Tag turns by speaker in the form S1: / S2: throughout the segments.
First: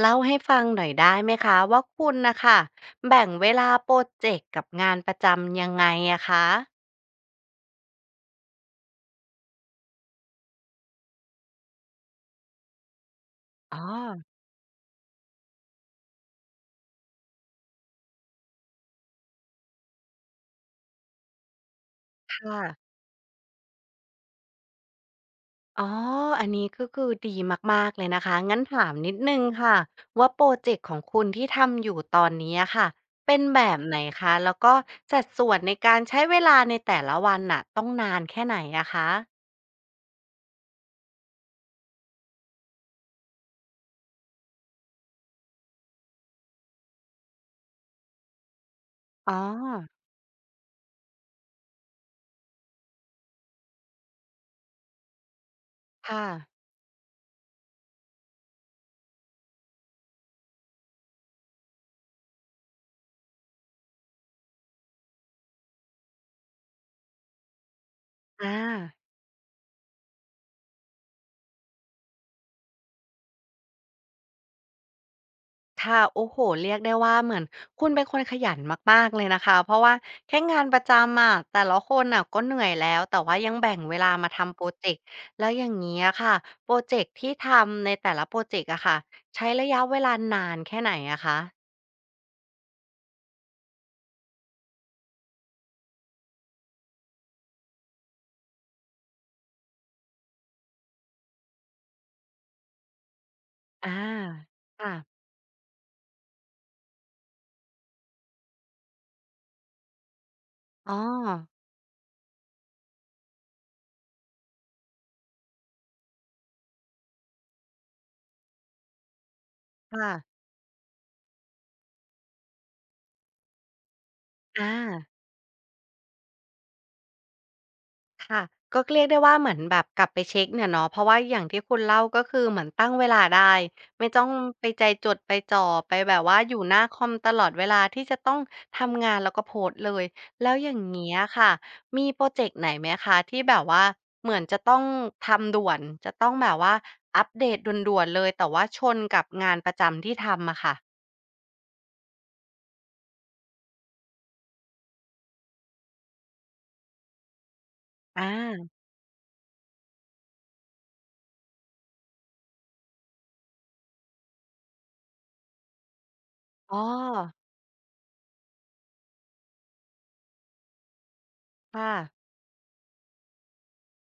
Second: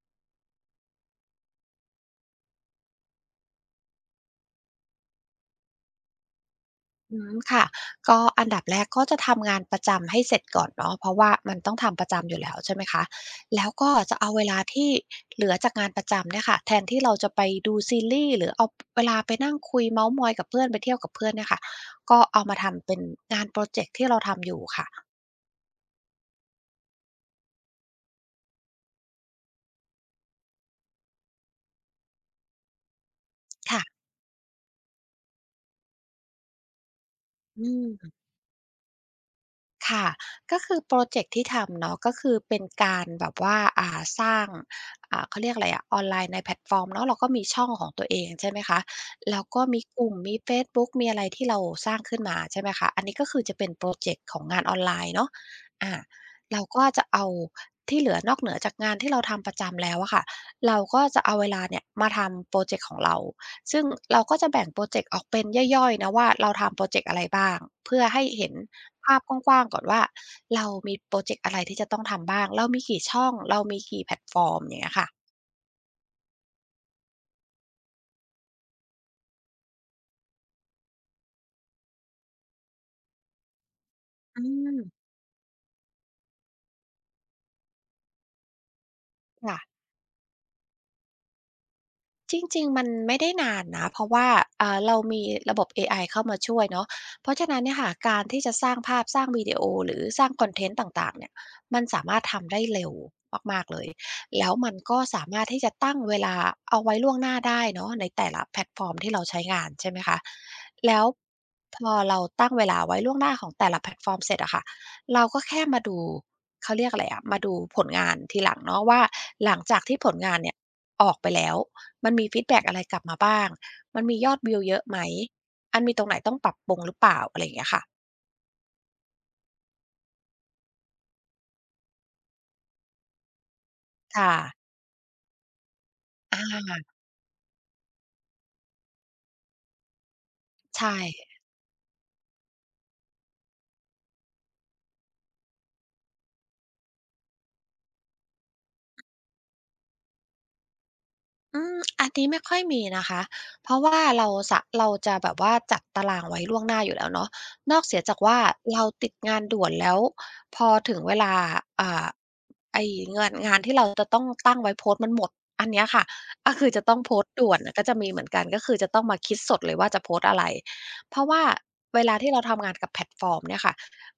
S1: เล่าให้ฟังหน่อยได้ไหมคะว่าคุณนะคะแบ่งเวลาโปรเจกต์กับงานประจำยังไงอะคะ
S2: อืมค่ะก็อันดับแรกก็จะทำงานประจำให้เสร็จก่อนเนาะเพราะว่ามันต้องทำประจำอยู่แล้วใช่ไหมคะแล้ว
S1: อ๋อ
S2: ก็จะเอาเวลาที่เหลือจากงานประจำเนี่ยค่ะแทนที่เราจะไปดูซีรีส์หรือเอาเวลาไปนั่งคุยเม้าท์มอยกับเพื่อนไปเที่ยวกับเพื่อนเนี่ยค่ะก็เอามา
S1: ค่ะ
S2: ทำเป็นงานพรอเจกต์ที่เราทำอยู่ค่ะ
S1: อ๋ออันนี้ก็คือดีมากๆเลยนะคะงั้นถามนิดหนึ่งค่ะว่าพรอเจกต์ของคุณที่ทำอยู่ตอนนี้อะค่ะเป็นแบบไหน
S2: ค่ะ
S1: คะแล้วก็สัดส่วนในการใช้เวลาในแต่ละวันน่ะ
S2: อื
S1: ต้องนา
S2: ม
S1: นแค่ไหนอะคะ
S2: ค่ะก็คือพรอเจกต์ที่ทำเนาะก็คือเป็นการแบบว่าสร้างเขาเรียกอะไรอะออนไลน์ในแพลตฟอร์มเนาะเราก็มีช่องของตัวเองใช่ไหมคะ
S1: อ๋อ
S2: แล้วก็มีกลุ่มมีเฟซบุ๊กมีอะไรที่เราสร้างขึ้นมาใช่ไหมคะอันนี้ก็คือจะเป็นพรอเจกต์ของงานออนไลน์เนาะอา
S1: ค่ะ
S2: เราก็จะเอาที่เหลือนอกเหนือจากงานที่เราทำประจำแล้วอะค่ะเราก็จะเอาเวลาเนี่ยมาทำพรอเจกต์ของเรา ซึ่งเราก็จะแบ่งโปรเจกต์ออกเป็นย่อยๆนะว่าเราทำโปรเจกต์อะไรบ้างเพื่อให้
S1: อ
S2: เห็น
S1: า
S2: ภาพกว้างๆก่อนว่าเรามีโปรเจกต์อะไรที่จะต้องทำบ้างเรามีกี่ช่องเรามีกี่แพลตฟอร์มอย่างเงี้ยค่ะ
S1: ค่ะโอ้โฮเรียกได้ว่าเหมือนคุณเป็นคนขยันมากๆเลยนะคะเพราะว่าแค่งานประจำอะแต่ละคนน่ะก็เหนื่อยแล้วแต่ว่ายังแบ่งเวลามา
S2: อื
S1: ทำพรอ
S2: ม
S1: เจกต์แล้วอย่างงี้อะค่ะพรอเจกต์ที่ทำในแต่ละพรอเจกต์อะค่ะใช้ระ
S2: ค่ะ
S1: ยะเวลานานแค่ไหนอะคะ
S2: จริงๆ มันไม่ได้นานนะเพราะว่าเรามีระบบเอไอเข้ามาช่วยเนาะเพราะฉะนั้นเนี่ยค่ะ การที่จะสร้างภาพสร้างวิดีโอหรือสร้างคอนเทนต์ต่างๆเนี่ยมันสามารถทำได้เร็วมากๆเลย
S1: อา
S2: แล้วมันก็
S1: ค่ะ
S2: สามารถที่จะตั้งเวลาเอาไว้ล่วงหน้าได้เนาะในแต่ละแพลตฟอร์มที่เราใช้งานใช่ไหมคะ
S1: อ๋อ
S2: แล้วพอเราตั้งเวลาไว้ล่วงหน้าของแต่ละแพลตฟอร์มเสร็จอะค่ะ เราก็แค่มาดูเขาเรียกอะไรอะมาดูผลงานทีหลังเนาะว่าหลังจากที่ผลงา
S1: ค่ะ
S2: นเนี่ยออกไปแล้วมันมีฟีดแบ็กอะไรกลับมาบ้างมันมียอดวิว
S1: อา
S2: เยอะไหมมันมีตรงไหนต้องปรับปรุงหรือเปล่าอะไรอย่างเงี้ยค่ะ
S1: ค่ะก็เรียกได้ว่าเหมือนแบบกลับไปเช็คเนี่ยเนาะเพราะว่าอย่างที่คุณเล่าก็คือเหมือนตั้งเวลาได้ไม่ต้อง
S2: ค่ะ
S1: ไปใจจดไปจ่อไปแบบว่า
S2: อ
S1: อยู่ห
S2: า
S1: น้าคอมตลอดเวลาที่จะต้องทำงานแล้วก็โพสต์เลยแล้วอย่าง
S2: ใช่
S1: เงี้ยค่ะมีพรอเจกต์ไหนไหมคะที่แบบว่าเหมือนจะต้องทำด่วนจะต้องแบบว่าอัปเดตด่วนๆเลยแต่ว่าชนกับงานประจำที่ทำอะค่ะ
S2: อืมอันนี้ไม่ค่อยมีนะคะเพราะว่าเราจะแบบว่าจัดตารางไว้ล่วงหน้าอยู่แล้วเนาะนอกเสียจาก
S1: อา
S2: ว่าเราติดงานด่วนแล้วพอถึงเวลาอ่าไอ้งานที่เราจะต้องตั้งไว้โพสต์มันหมดอันเนี้ยค่ะก็คือ
S1: อ๋อ
S2: จะต้องโพสต์ด่วนน่ะก็จะมีเหมือนกันก็คือจะต้องมาคิดสดเลยว่าจะโพสต์อะไรเพราะว่า
S1: ค่ะ
S2: เวลาที่เราทำงานกับแพลตฟอร์มเนี่ยค่ะ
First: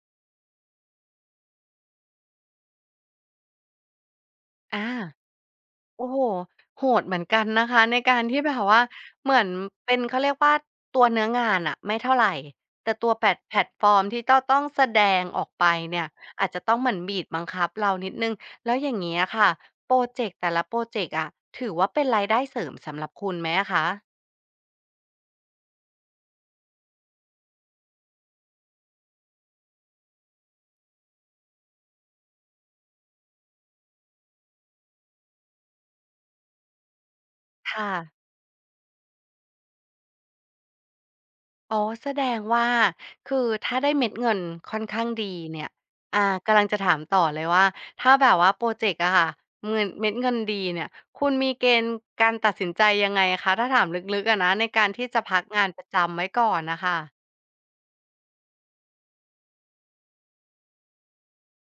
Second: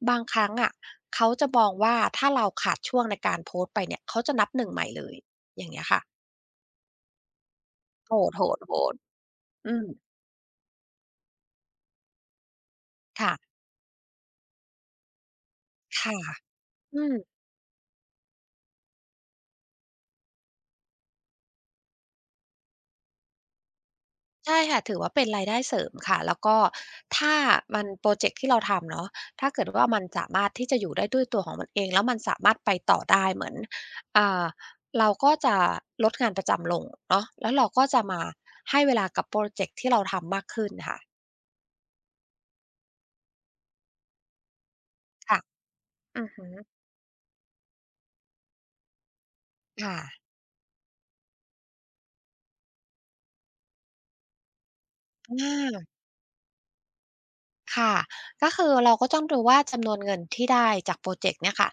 S2: บางครั้งอะเขาจะมองว่าถ้าเราขาดช่วงในการโพสต์ไปเนี่ยเขาจะนับหนึ่งให
S1: อา
S2: ม่เลยอย่างเงี้ยค่ะ
S1: โอ้โหโหดเหมือนกันนะคะใน
S2: โ
S1: การที่
S2: ห
S1: แบ
S2: ด
S1: บว่า
S2: ๆ
S1: เหมือน
S2: ๆ อืม
S1: เป็นเขาเรียกว่าตัวเนื้องานอะไม่เท่าไรแต่ตัวแพล
S2: ค่ะ
S1: ตแพลตฟอร์มที่จะต้องแสดงออกไปเนี่ย
S2: ค่ะ
S1: อาจจะต้องเหมือน
S2: อืม
S1: บีบบังคับเรานิดหนึ่งแล้วอย่างเงี้ยค่ะพรอเจกต์แต่ละพรอเจกต์อะถือว่าเป็นรายได้เสริมสำหรับคุณไหมอะคะ
S2: ใช่ค่ะถือว่าเป็นรายได้เสริมค่ะแล้วก็ถ้ามันพรอเจกต์ที่เราทำเนาะถ้าเกิดว่ามันสามารถที่จะอยู่ได้ด้วยตัวของมันเองแล้วมันสามารถไปต่อได้เหมือนอ่าเราก็จะลดงานประจำลงเนาะแล้วเราก็
S1: ค่ะ
S2: จะมาให้เวลากับพรอเจกต์ที่เราทำมากขึ้นค่ะ
S1: อ๋อแสดงว่าคือถ้าได้เม็ดเงินค่อนข้างดี
S2: ค่ะ
S1: เนี่ยอ่า
S2: อือฮึ
S1: กำลังจะถามต่อเลยว่าถ้าแบบว่าพรอเจกต์อะค่ะเงิน
S2: ค่ะ
S1: เม็ดเงินดีเนี่ยคุณมีเกณฑ์การตัดสินใจยังไงคะถ้าถามลึกๆอะนะในการที่จะ
S2: อ
S1: พักงานประ
S2: า
S1: จำไว้ก่อนน่ะค่ะ
S2: ค่ะก็คือเราก็ต้องดูว่าจำนวนเงินที่ได้จากโปรเจกต์เนี่ยค่ะ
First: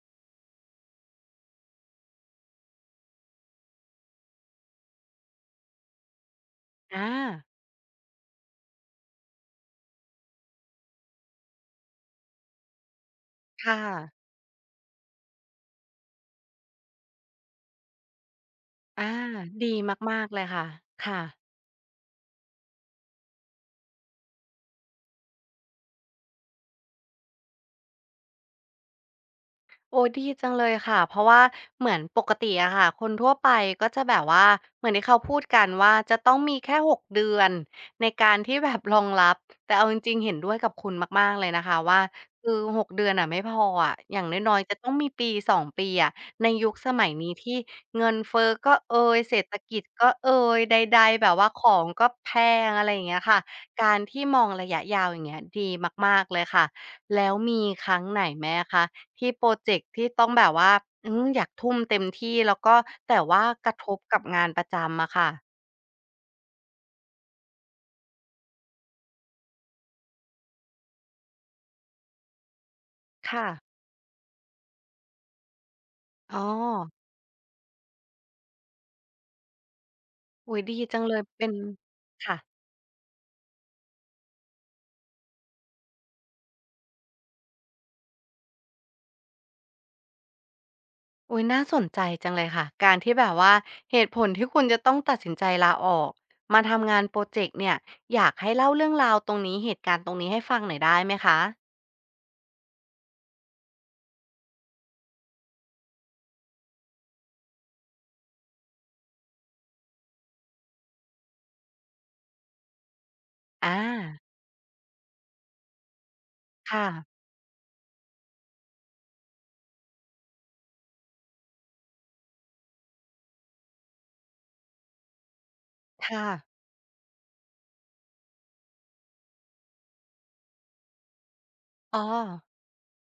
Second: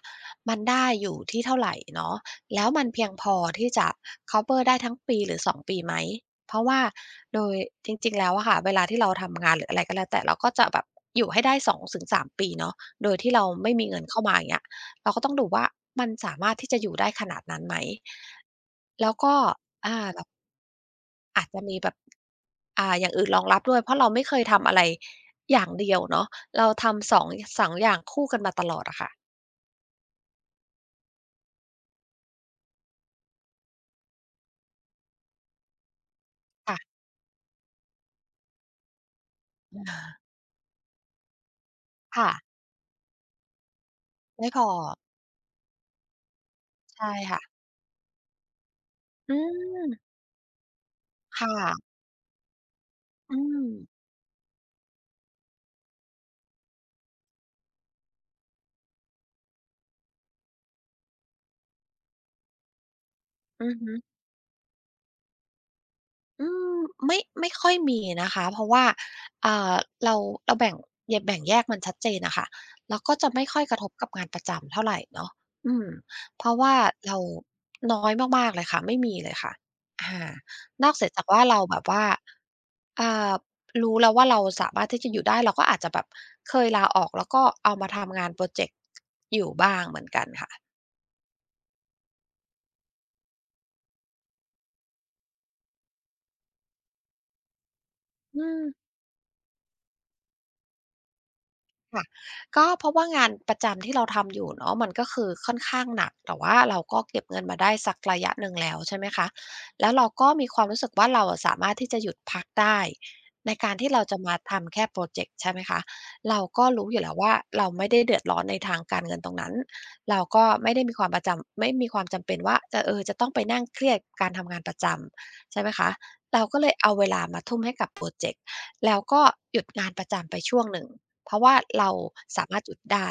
S2: มันได้อยู่ที่เท่าไหรเนาะแล้วมันเพียงพอที่จะคัฟเวอร์ได้ทั้งปีหรือสองปีไหมเพราะว่า
S1: อา
S2: โดยจริงๆ แล้วอะค่ะเวลาที่เราทำงานหรืออะไรก็แล้วแต่เราก็จะแบบอยู่ให้ได้สองถึงสามปีเนาะโดยที่เราไม่
S1: ค่ะ
S2: มีเงินเข้ามาอย่างเงี้ยเราก็ต้องดูว่ามันสามารถที่จะอยู่ได้ขนาดนั้นไหม
S1: อา
S2: แล้วก็
S1: ดี
S2: อา
S1: มากๆเลยค่ะค่ะ
S2: อาจจะมีแบบอย่างอื่นรองรับด้วย เพราะเราไม่เคยทำอะไรอย่างเดียวเนาะเราทำสองอย่างคู่กันมาตลอดอะค่ะ
S1: โอ้ยดีจังเลยค่ะเพราะว่าเหมือนปกติอะค่ะคนทั่วไปก็จะแบบว่าเหมือนที่เขาพูดกันว่าจะต้องมีแค่
S2: ค่ะ
S1: 6เดือนในการที่แบบรองรับแต่เอาจริงๆเห็นด้วยกับคุณมากๆเลยนะคะว่า
S2: ค่ะ
S1: คือ6เดือนอะไม่พออะอย่าง
S2: ไม่
S1: น้อ
S2: พ
S1: ย
S2: อ
S1: ๆจะต้องมีปสอ2ปีอะในยุคสมั
S2: ใช่
S1: ยนี้
S2: ค่ะ
S1: ที่เงินเฟ้อก็เอย
S2: อื
S1: เศรษฐกิจก็
S2: ม
S1: เอยใดๆแบบว่า
S2: ค่ะ
S1: ของก็แพงอะไรอย่างเงี้ย
S2: อื
S1: ค่ะ
S2: ม
S1: การที่มองระยะยาวอย่างเงี้ยดีมากๆเลยค่ะแล้วมีครั้งไหนไหมอะคะ ที่พรอเจกต์ที่ต้องแบบว่าอืมอยากทุ่มเต็มที่แล้วก็แต่ว่า
S2: อื
S1: ก
S2: อ
S1: ระท
S2: ฮึ
S1: บกับงานประจำอะค่ะ
S2: อืมไม่ค่อยมีนะคะเพราะว่าอ่าเราเราแบ่งแยกมันชัดเจนนะค่ะแล้วก็จะไม่
S1: ค่ะ
S2: ค่อยกระทบกับงานประจำเท่าไรเนาะอืม
S1: อ๋อ
S2: เพราะว่าเราน้อยมากๆเลยค่ะไม่มีเลยค่ะอา
S1: อุ๊ยดี
S2: นอก
S1: จัง
S2: เสีย
S1: เลย
S2: จากว่า
S1: เป็น
S2: เราแบบว่า
S1: ค่ะ
S2: อ่ารู้แล้วว่าเราสามารถที่จะอยู่ได้เราก็อาจจะแบบเคยลาออกแล้วก็เอามาทำงานพรอเจกต์อยู่บ้างเหมือนกันค่ะ
S1: อุ๊ยน่าสนใจจังเลยค่ะการที่แบบว่าเหตุผลที่คุณจะต้องตัดสินใจลาออกมาทำงานพรอเจกต์เนี่ยอยาก
S2: อื
S1: ให้
S2: ม
S1: เล่าเรื่องราวตรงนี้เหตุการณ์ตรงนี้ให้ฟังหน่อยได้ไหมคะ
S2: ค่ะก็เพราะว่างานประจำที่เราทำอยู่เนาะมันก็คือค่อนข้างหนักแต่ว่าเราก็เก็บเงินมาได้สักระยะหนึ่งแล้วใช่ไหมคะแล้วเราก็มีความรู้สึกว่าเราอะสามารถที่จะหยุดพักได้ในการ
S1: อา
S2: ที่เราจะมาทำแค่พรอเจกต์ใช่ไหมคะเราก็
S1: ค่ะ
S2: รู้อยู่แล้วว่าเราไม่ได้เดือดร้อนในทางการเงินตรงนั้นเราก็ไม่ได้มีความประจำไม่มีความจำเป็นว่าจะจะต้องไปนั่งเครียดการทำงานประจำใช่ไหมคะ
S1: ค่ะ
S2: เราก็เลยเอาเวลามาทุ่มให้กับพรอเจกต์แล้วก็หยุดงานประจำไปช่วงหนึ่ง เพราะว่าเรา
S1: อ๋อ
S2: สามารถจุดได้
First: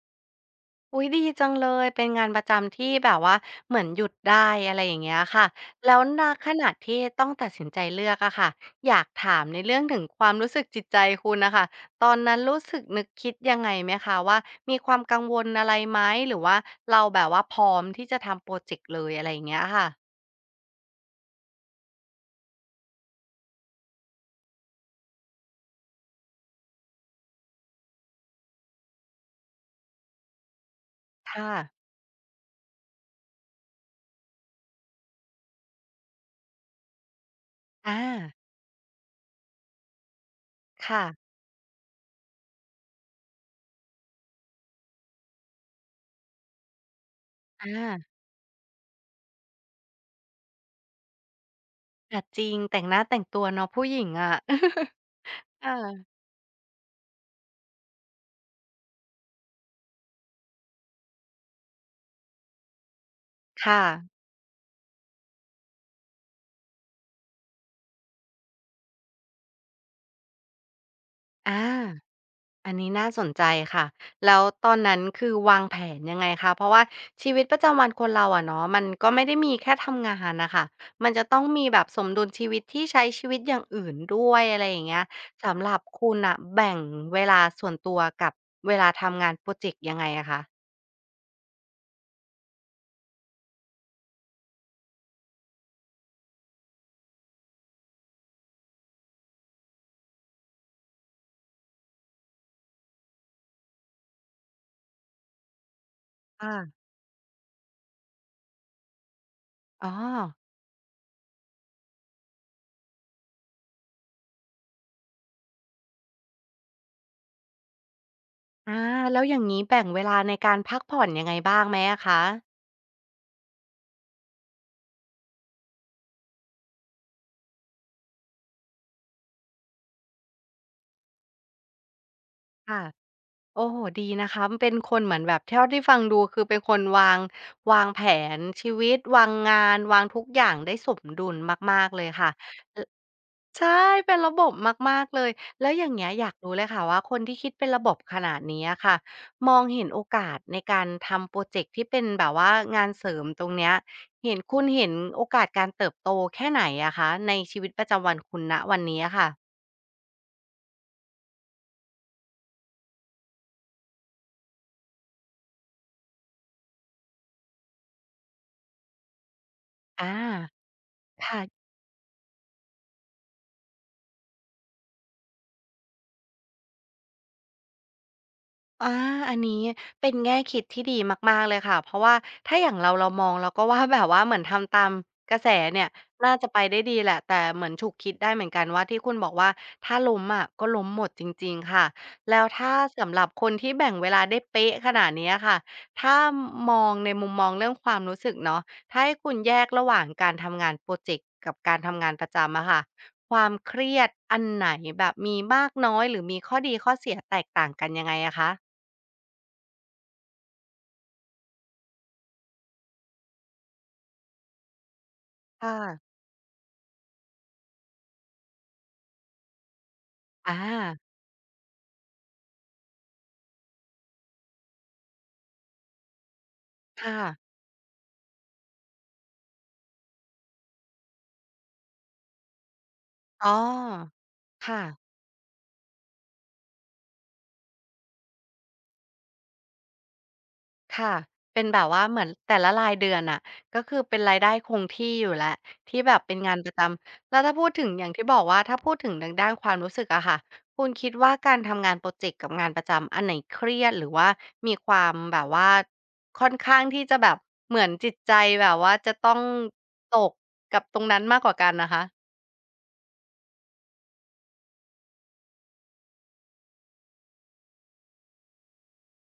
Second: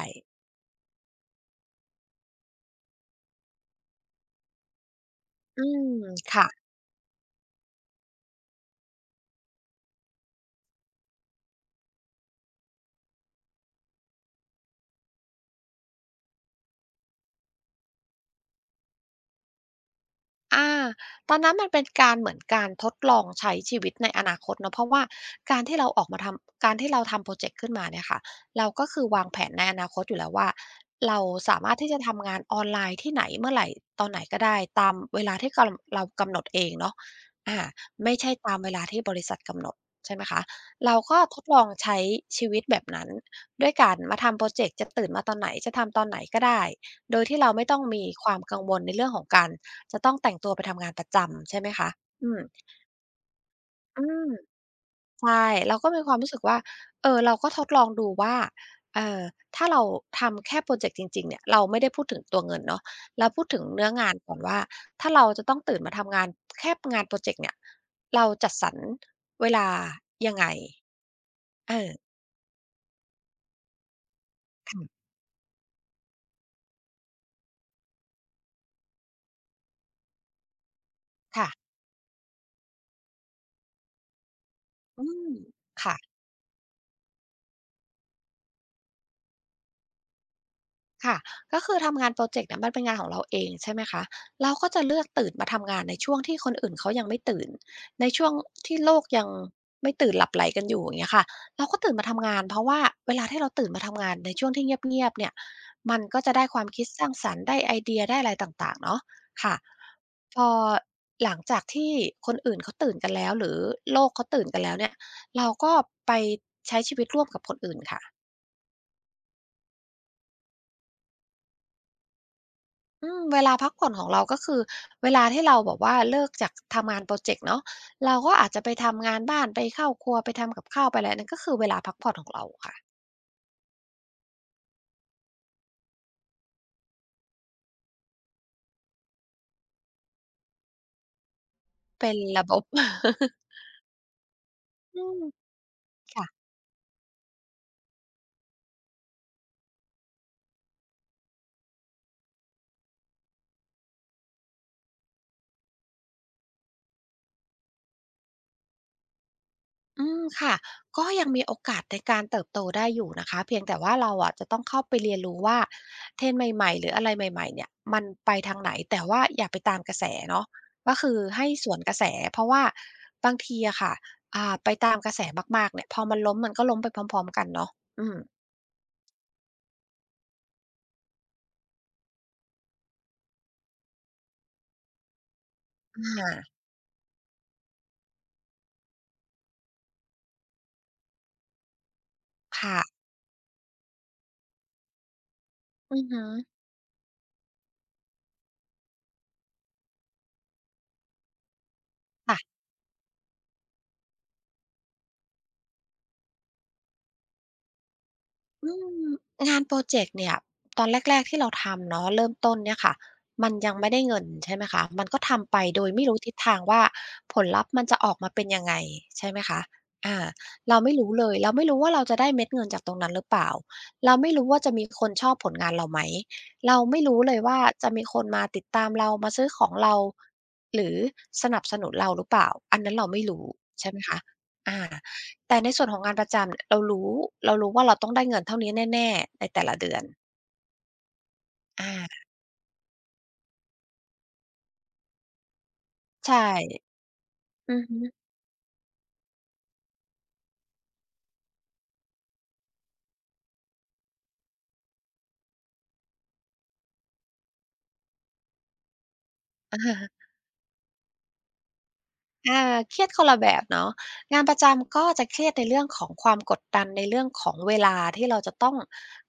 S1: อุ๊ยดีจังเลยเป็นงานประจำที่แบบว่าเหมือนหยุดได้อะไรอย่างเงี้ยค่ะ
S2: อืม
S1: แล้วณ
S2: ค่ะ
S1: ขณะที่ต้องตัดสินใจเลือกอะค่ะอยากถามในเรื่องถึงความรู้สึกจิตใจคุณน่ะค่ะตอนนั้นรู้สึกนึกคิดยังไงไหมคะว่ามีความกังวลอะไรไหมหรือว่าเราแบบว่าพร้อมที่จะทำพรอเจกต์เลยอะไรอย่างเงี้ยค่ะ
S2: อาตอนนั้นมันเป็นการเหมือนการทดลองใช้ชีวิตในอนาคตเนาะเพราะว่าการที่เราออกมาทำการที่เราทำพรอเจกต์ขึ้นมาเนี่ยค่ะเราก็คือวางแผนในอนาคตอยู่แล้วว่าเรา
S1: ค่ะ
S2: สามารถที่จะทำงานออนไลน์ที่ไหนเมื่อไหร่ตอนไหนก็ได้ตามเวลาที่กำเรากำหนดเองเนาะอาไม่ใช่
S1: อา
S2: ตามเวลาที่บริษัทกำหนด ใช่ไหมคะเรา
S1: ค่ะ
S2: ก็ทดลองใช้ชีวิตแบบนั้น ด้วยการมาทำพรอเจกต์จะตื่นมาตอนไหนจะทำตอนไหนก็ได้ โดยที่เรา
S1: อ
S2: ไม่ต้องมี
S1: า
S2: ความกังวลในเรื่องของการจะต้องแต่งตัวไปทำงานประจำใช่ไหมคะ
S1: อา
S2: อื
S1: จ
S2: ม
S1: ริงแต่งหน้าแต่งตัวเนาะผู้ห
S2: อื
S1: ญิง
S2: ม
S1: อะ
S2: ใช่
S1: เอ
S2: เรา
S1: อ
S2: ก็ มีความรู้สึกว่าเราก็ทดลองดูว่าเอ่อถ้าเราทำแค่พรอเจกต์จริงๆเนี่ยเราไม่ได้พูดถึงตัวเงินเนาะเราพูดถึง
S1: ค่ะ
S2: เนื้องานก่อนว่า ถ้าเราจะต้องตื่นมาทำงานแค่งานพรอเจกต์เนี่ยเราจัดสรรเวลายังไง
S1: อา
S2: เออ
S1: อันนี้น่าสนใจค่ะแล้วตอนนั้น
S2: ค่ะ
S1: คือวางแผนยังไงคะเพราะว่าชีวิตประจำวันคนเราอะเนาะมันก็ไม่ได้มีแค่ทำงานนะคะมันจะต้อง
S2: ค่ะ
S1: มีแบบสมดุลชีวิตที่ใช้ชีวิตอย่างอื่นด้วยอะไรอย่างเงี้ย
S2: อืม
S1: สำหรับ
S2: ค่ะ
S1: คุณอะแบ่งเวลาส่วนตัวกับเวลาทำงานโปรเจกต์ยังไงอะคะ
S2: ค่ะก็คือทำงานโปรเจกต์เนี่ยมันเป็นงานของเราเองใช่ไหมคะเราก็จะเลือกตื่นมาทำงานในช่วงที่คนอื่นเขายังไม่ตื่น ในช่วงที่โลกยังไม่ตื่นหลับไหลกันอยู่อย่างเงี้ยค่ะเราก็ตื่นมาทำงานเพราะว่าเวลาที่เราตื่นมาทำงานในช่วงที่เงียบๆเนี่ยมันก็จะได้ความคิ
S1: ค่ะ
S2: ดสร้างสรรค์ได้ไอเดียได้อะไรต่างๆเนาะค่ะ
S1: อ๋อ
S2: พอหลังจากที่คนอื่นเขาตื่นกันแล้วหรือโลกเขาตื่นกันแล้วเนี่ยเราก็ไปใช้ชีวิตร่วมกับคนอื่นค่ะ
S1: อาแล้วอย่างงี้แบ่งเวลาในการพักผ่อนยังไงบ้างไหมอะคะ
S2: อืมเวลาพักผ่อนของเราก็คือเวลาที่เราแบบว่าเลิกจากทำงานพรอเจกต์เนาะเราก็อาจจะไปทำงานบ้านไปเข้าครัวไปทำกับข้าวไปอะไรนั่นก็คือเวลาพักผ่อนของเราค่ะ
S1: ค่ะ โอ้โฮดีนะคะเป็นคนเหมือนแบบเท่าที่ฟังดูคือเป็นคนวางวางแผนชีวิตวางงานวางทุกอย่างได้สมดุลมากๆเลย
S2: เป็น
S1: ค่ะ
S2: ระบบ
S1: อ ใช่เป็นระบบ
S2: อื
S1: มากๆเล
S2: ม
S1: ยแล้วอย่างเงี้ยอ
S2: ค่ะ
S1: ยากรู้เลยค่ะว่าคนที่คิดเป็นระบบขนาดนี้อะค่ะมองเห็นโอกาสในการทำพรอเจกต์ที่เป็นแบบว่างานเสริมตรงเนี้ยเห็นคุณเห็นโอกาสการเติบโตแค่ไหนอะคะในชีวิตประจำวันคุณณวันนี้อะค่ะ
S2: อืมค่ะก็ยังมีโอกาสในการเติบโตได้อยู่นะคะเพียงแต่ว่าเราอะจะต้องเข้าไปเรียนรู้ว่าเทรนด์ใหม่ๆหรืออะไรใหม่ๆเนี่ยมันไปทางไหนแต่ว่าอย่าไปตามกระแส
S1: อา
S2: เนาะก็คือให้ส
S1: ค่ะ
S2: วนกระแสเพราะว่าบางทีอะค่ะไปตามกระแสมากๆเนี่ยพอมันล้มมันก็ล้มไปพร้อมๆกันเนาะอืม
S1: อาอันนี้เป็นแง่คิดที่ดีมากๆเลยค่ะเพราะว่าถ้าอย่างเรามองเราก็ว่าแบบว่าเหมือนทำตามกระแสเนี่ย
S2: อ
S1: น่าจะ
S2: า
S1: ไปได้ดีแหละแต่เหมือนฉุกคิดได้เหมือนกันว่าที่คุณบอกว่าถ้าล้มอะก็ล้มหมดจริงๆค่ะแล้วถ้า
S2: ค่ะ
S1: สำหรับคนที่แบ่งเวลาได้เป๊ะขนาดเนี้ยค่ะ
S2: อือ
S1: ถ้า
S2: ฮึ
S1: มองในมุมมองเรื่องความรู้สึกเนาะถ้าให้คุณแยกระหว่างการทำงานพรอเจกต์กับการทำงานประ
S2: ค่ะ
S1: จำอะค่ะความเครียดอันไหนแบบมีมากน้อยหรือมีข้อดีข้อเสียแตกต่างกันยังไงอะคะ
S2: อืมงานพรอเจกต์เนี่ยตอนแรกๆที่เราทำเนาะเริ่มต้นเนี่ยค่ะมันยังไม่ได้เงินใช่ไหมคะมันก็ทำไป
S1: ค่ะ
S2: โดยไม่รู้ทิศทางว่าผลลัพธ์มันจะออกมาเป็นยังไงใช่ไหมคะอาเราไม่
S1: อา
S2: รู้เลยเราไม่รู้ว่าเราจะได้เม็ดเงินจากตรงนั้นหรือเปล่าเราไม่รู้ว่าจะมีคนชอบผลงานเราไหมเราไม่
S1: ค่ะ
S2: รู้เลยว่าจะมีคนมาติดตามเรามาซื้อของเราหรือสนับสนุนเราหรือเปล่าอันนั้นเราไม่รู้
S1: อ๋อ
S2: ใช่ไหมคะอา
S1: ค่ะ
S2: แต่ในส่วนของงานประจำเรารู้เรารู้ว่าเราต้องได้เงินเท่านี้แน่ๆในแต่ละเดือน
S1: ค่ะเป็นแบ
S2: อา
S1: บว่าเหมือนแต่ละรายเดือนน่ะก็คือเป็นรายได้คงที่อยู่แล้วที่แบบเป็
S2: ใช่
S1: นงานประจำ แล้วถ้าพูด
S2: อือ
S1: ถึง
S2: ฮึ
S1: อย่างที่บอกว่าถ้าพูดถึงทางด้านความรู้สึกอะค่ะคุณคิดว่าการทำงานพรอเจกต์กับงานประจำอันไหนเครียดหรือว่ามีความแบบว่าค่อนข้างที่จะแบบเหมือนจิตใจแบบว่าจะต้อง
S2: อะ
S1: ต
S2: ฮะ
S1: กกับตรงนั้นมากกว่ากันนะคะ
S2: อาเครียดคนละแบบเนาะงานประจำก็จะเครียดในเรื่องของความกดดันในเรื่องของเวลาที่เราจะต้อง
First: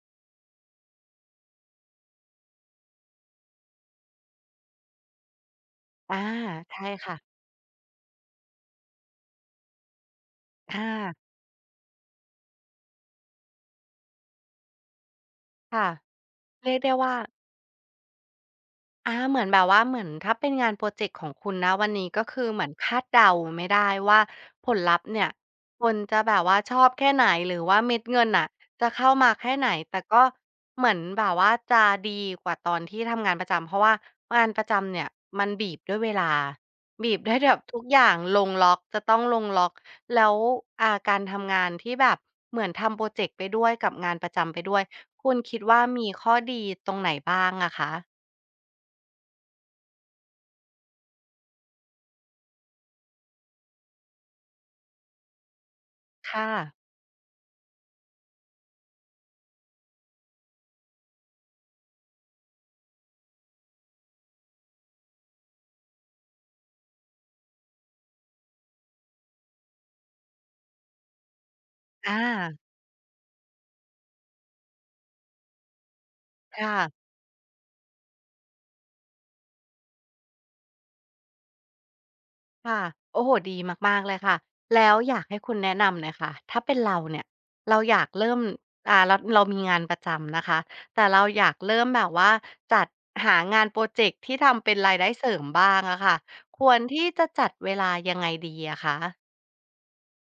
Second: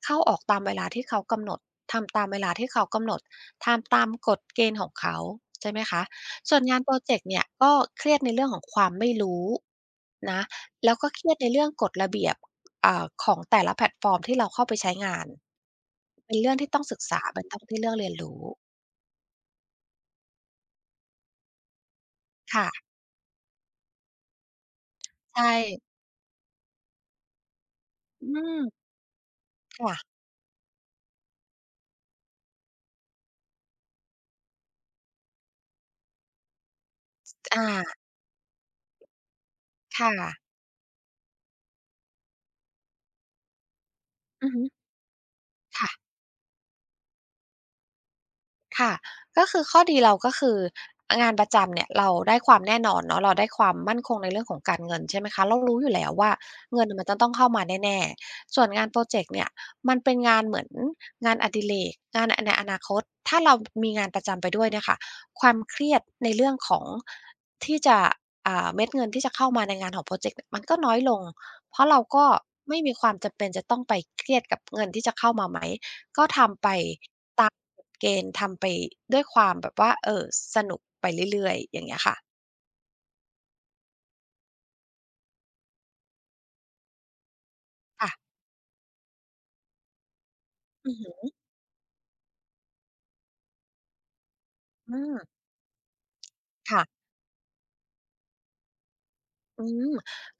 S2: เข้าออกตามเวลาที่เขากำหนดทำตามเวลาที่เขากำหนดทำตามกฎเกณฑ์ของเขาใช่ไหมคะ
S1: อา
S2: ส่วนงาน
S1: ใช่
S2: พรอเจ
S1: ค่ะ
S2: กต์เนี่ยก็เครียดในเรื่องของความไม่รู้นะแล้วก็
S1: อา
S2: เครียดในเรื่องกฎระเบียบของแต่ละแพลตฟอร์มที่เราเข้าไปใช้งาน
S1: ค่ะ
S2: เป็นเรื่องที่
S1: เรีย
S2: ต้
S1: ก
S2: อง
S1: ได้
S2: ศึก
S1: ว่า
S2: ษาเป็นต้องที่เรื่องเรียนรู้
S1: อาเหมือนแบบว่าเหมือนถ้าเป็นงานพรอเจกต์ของคุณณวันนี้ก็คือเหมือน
S2: ค่ะ
S1: คาดเดาไม่ได้ว่าผลลัพธ์เนี่ย
S2: ใช่
S1: คนจะแบบว่าชอบแค่ไหนหรือว่าเม็ดเงิ
S2: อื
S1: นน่ะจะ
S2: ม
S1: เข้ามาแค่ไหน
S2: ค่ะ
S1: แต่ก็เหมือนแบบว่าจะดีกว่าตอนที่ทำงานประจำเพราะว่างานประจำเนี่ยมันบีบด้วยเวลาบีบด้วยแบบ
S2: อา
S1: ทุกอย่างลงล็อกจะต้องลงล็อก
S2: ค่ะ
S1: แล้วการทำงานที่แบบเหมือนทำพรอเจกต์ไปด้วยกับงานประ
S2: อื
S1: จำ
S2: อ
S1: ไป
S2: ฮึ
S1: ด้วยคุณคิดว่า
S2: ค่ะ
S1: มีข้อดีตรงไหนบ้างอะคะ
S2: ค่ะ ก็คือข้อดีเราก็คืองานประจำเนี่ยเราได้ความแน่นอนเนาะเราได้ความมั่นคงในเรื่องของการเงินใช่ไหมคะเรารู้อยู่แล้วว่า
S1: ค่ะ
S2: เงินมันจะต้องเข้ามาแน่ๆส่วนงานพรอเจกต์เนี่ยมันเป็นงานเหมือนงานอดิเรกงานในอนาคตถ้าเรามีงานประจำไปด้วยเนี่ยค่ะความเครียดในเรื่องของที่จะเม็ดเงินที่จะเข้ามาในงานของพรอเจกต์เนี่ยมันก็น้อยลงเพราะเรา
S1: อา
S2: ก็ไม่มีความจำเป็นจะต้องไปเครียดกับเงินที่จะเข้ามาไหม ก็ทำไป
S1: ค่ะ
S2: ตามกฎเกณฑ์ทำไปด้วยความแบบว่าสนุกไปเรื่อยๆอย่างเงี้ยค่ะ
S1: ค่ะโอ้โฮดีมากๆเลยค่ะ แล้วอยากให้คุณแนะนำหน่อยค่ะถ้าเป็นเราเนี่ยเราอยาก
S2: ค่ะ
S1: เริ่มเรามีงานประจำนะคะ
S2: อือฮ
S1: แต่เรา
S2: ึ
S1: อยากเริ่มแบบว่าจัดหางานพรอเจกต์ที่ทำเป็นรา
S2: อื
S1: ยได้
S2: ม
S1: เสริมบ้างอะค่ะควร
S2: ค่ะ
S1: ที่จะจัดเวลายังไงดีอะคะ
S2: อืม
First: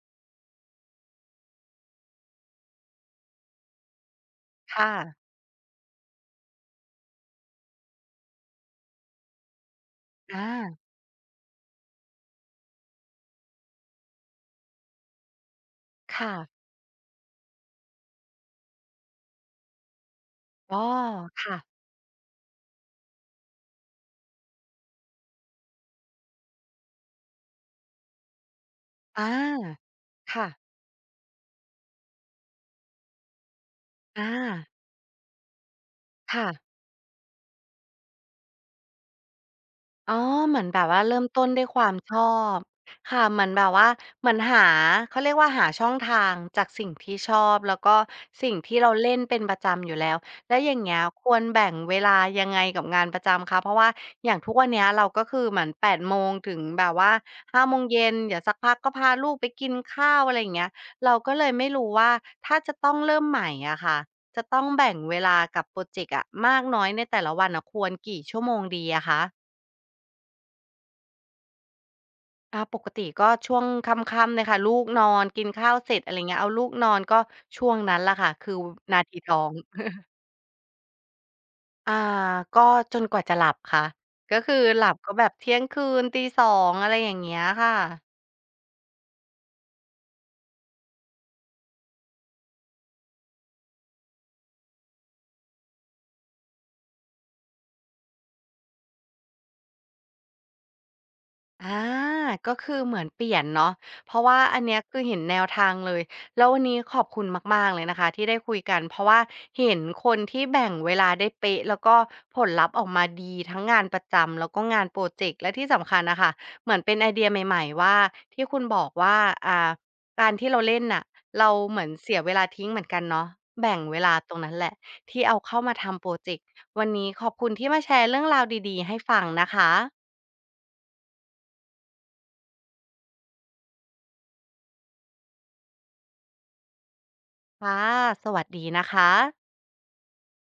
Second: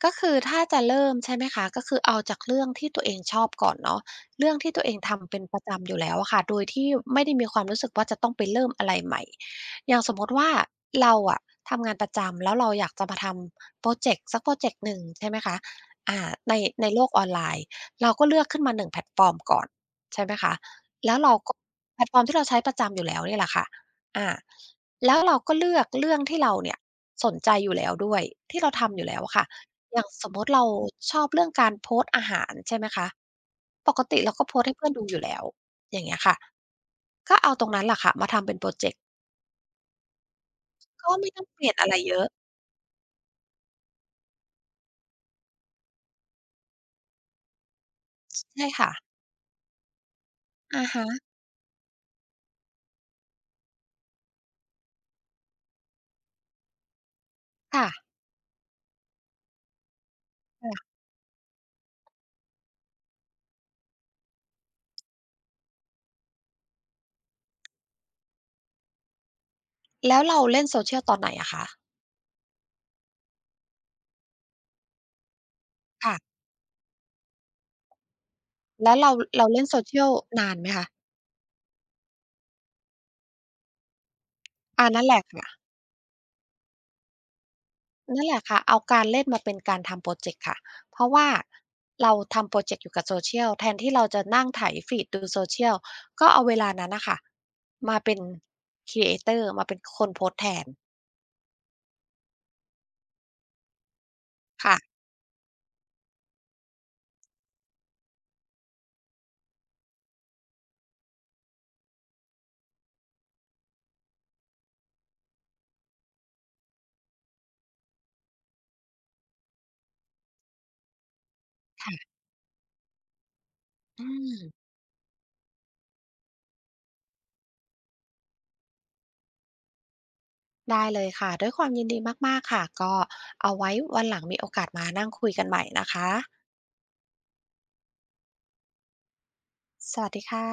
S2: ก็คือถ้าจะเริ่มใช่ไหมคะก็คือเอาจากเรื่องที่ตัวเองชอบก่อนเนาะเรื่องที่ตัว
S1: ค่ะ
S2: เองทำเป็นประจำอยู่แล้วอะค่ะโดยที่ไม่ได้มีความรู้สึกว่าจะต้องไปเริ่มอะไรใหม่อย่างสมม
S1: อ
S2: ติว่า
S1: า
S2: เราอะทำงานประจำแล้วเราอยากจะมาทำโพรเจกต์สักโพรเจกต์หนึ่งใช่ไหมคะอ่า
S1: ค่ะ
S2: ในในโลกออนไลน์เราก็เลือกขึ้นมาหนึ่งแพลตฟอร์มก่อนใช่ไหมคะ
S1: อ๋อ
S2: แล้วเราก็
S1: ค่ะ
S2: แพลตฟอร์มที่เราใช้ประจำอยู่แล้วเนี่ยแหละค่ะอา แล้วเราก็เลือกเรื่องที่เราเนี่ยสนใจอยู่แล้วด้วยที่เราทำอยู่แล้ว
S1: อา
S2: อะค่ะอย่างสมมุ
S1: ค่ะ
S2: ติเราชอบเรื่องการโพสต์อาหารใช่ไหมคะปกติ
S1: อา
S2: เราก็โพสต์ให้เพื่อนดูอยู่แล้วอย่างเงี้ยค่ะ
S1: ค่ะ
S2: ก็เอาตรงนั้นแหละค่ะมาทำเป็นพรอเจกต์
S1: อ๋อเหมือนแบบว่า
S2: ก็
S1: เริ่ม
S2: ไม่ต้
S1: ต้
S2: อง
S1: น
S2: เป
S1: ด้วย
S2: ลี่ยน
S1: ค
S2: อะ
S1: วาม
S2: ไร
S1: ช
S2: เย
S1: อ
S2: อะ
S1: บค่ะเหมือนแบบว่าเหมือนหาเขาเรียกว่าหาช่องทางจากสิ่งที่ชอบแล้วก็สิ่ง
S2: ใช่
S1: ที่เรา
S2: ค่ะ
S1: เล่นเป็นประจำอยู่แล้วแล้วอย่าง
S2: อะ
S1: เงี้ย
S2: ฮะ
S1: ควรแบ่งเวลายังไงกับงานประจำคะเพราะว่าอย่างทุกวันเนี้ยเราก็คือเหมือน8 โมงถึงแบบว่าห้าโมง
S2: ค่ะๆ
S1: เย็นเดี๋ยวสักพักก็พาลูกไปกินข้าวอะไรอย่างเงี้ยเราก็เลยไม่รู้ว่าถ้าจะต้องเริ่มใหม่อะค่ะจะต้องแบ่งเวลากับพรอเจกต์อะมากน้อยในแต่ละวันอะควรกี่ชั่วโมงดีอะคะ
S2: แล้วเราเล่น Social ตอนไหนอะคะ
S1: อาปกติก็ช่วงค่ำๆเลยค่ะลูกนอนกินข้าวเสร็จอะไรเงี้
S2: ค่ะ
S1: ยเอาลูกนอนก็ช่วงนั้นล่ะค่ะคือ
S2: แล้ว
S1: นา
S2: เรา
S1: ทีทอ
S2: เรา
S1: ง
S2: เล่น Social นานไหมคะ
S1: อ่าก็จนกว่าจะหลับค่ะก็คือหลั
S2: อา
S1: บ
S2: นั่น
S1: ก็
S2: แหละ
S1: แบบ
S2: ค่ะ
S1: เที่ยงคืนตี2องอะไรอย่างเงี้ยค่ะ
S2: นั่นแหละค่ะเอาการเล่นมาเป็นการทำพรอเจกต์ค่ะเพราะว่าเราทำพรอเจกต์อยู่กับ social แทนที่เราจะนั่งไถฟีดดู social ก็เอาเวลานั้นน่ะค่ะมาเป็นครีเอเตอร์มาเป็นคนโพสต์แทน
S1: อาก็คือเหมือนเปลี่ยนเนาะเพราะว่าอันเนี้
S2: ค่ะ
S1: ยคือเห็นแนวทางเลยแล้ววันนี้ขอบคุณมากๆเลยนะคะที่ได้คุยกันเพราะว่าเห็นคนที่แบ่งเวลาได้เป๊ะแล้วก็ผลลัพธ์ออกมาดีทั้งงานประจำแล้วก็งานพรอเจกต์และที่สำคัญน่ะค่ะเหมือนเป็นไอเดียใหม่ๆว่าที่คุณบอกว่าอ่าการที่เราเล่นน่ะเราเหมือนเสี
S2: ค่ะ
S1: ยเวลาทิ้งเหมือนกันเนาะแบ่งเว
S2: อื
S1: ลาตร
S2: ม
S1: งนั้นแหละที่เอาเข้ามาทำพรอเจกต์วันนี้ขอบคุณที่มาแชร์เรื่องราวดีๆให้ฟังนะคะ
S2: ได้เลยค่ะด้วยความยินดีมากๆค่ะก็เอาไว้วันหลังมีโอกาสมานั่งคุยกันใหม่นะคะ
S1: ค่ะสวัสดีนะคะ
S2: สวัสดีค่ะ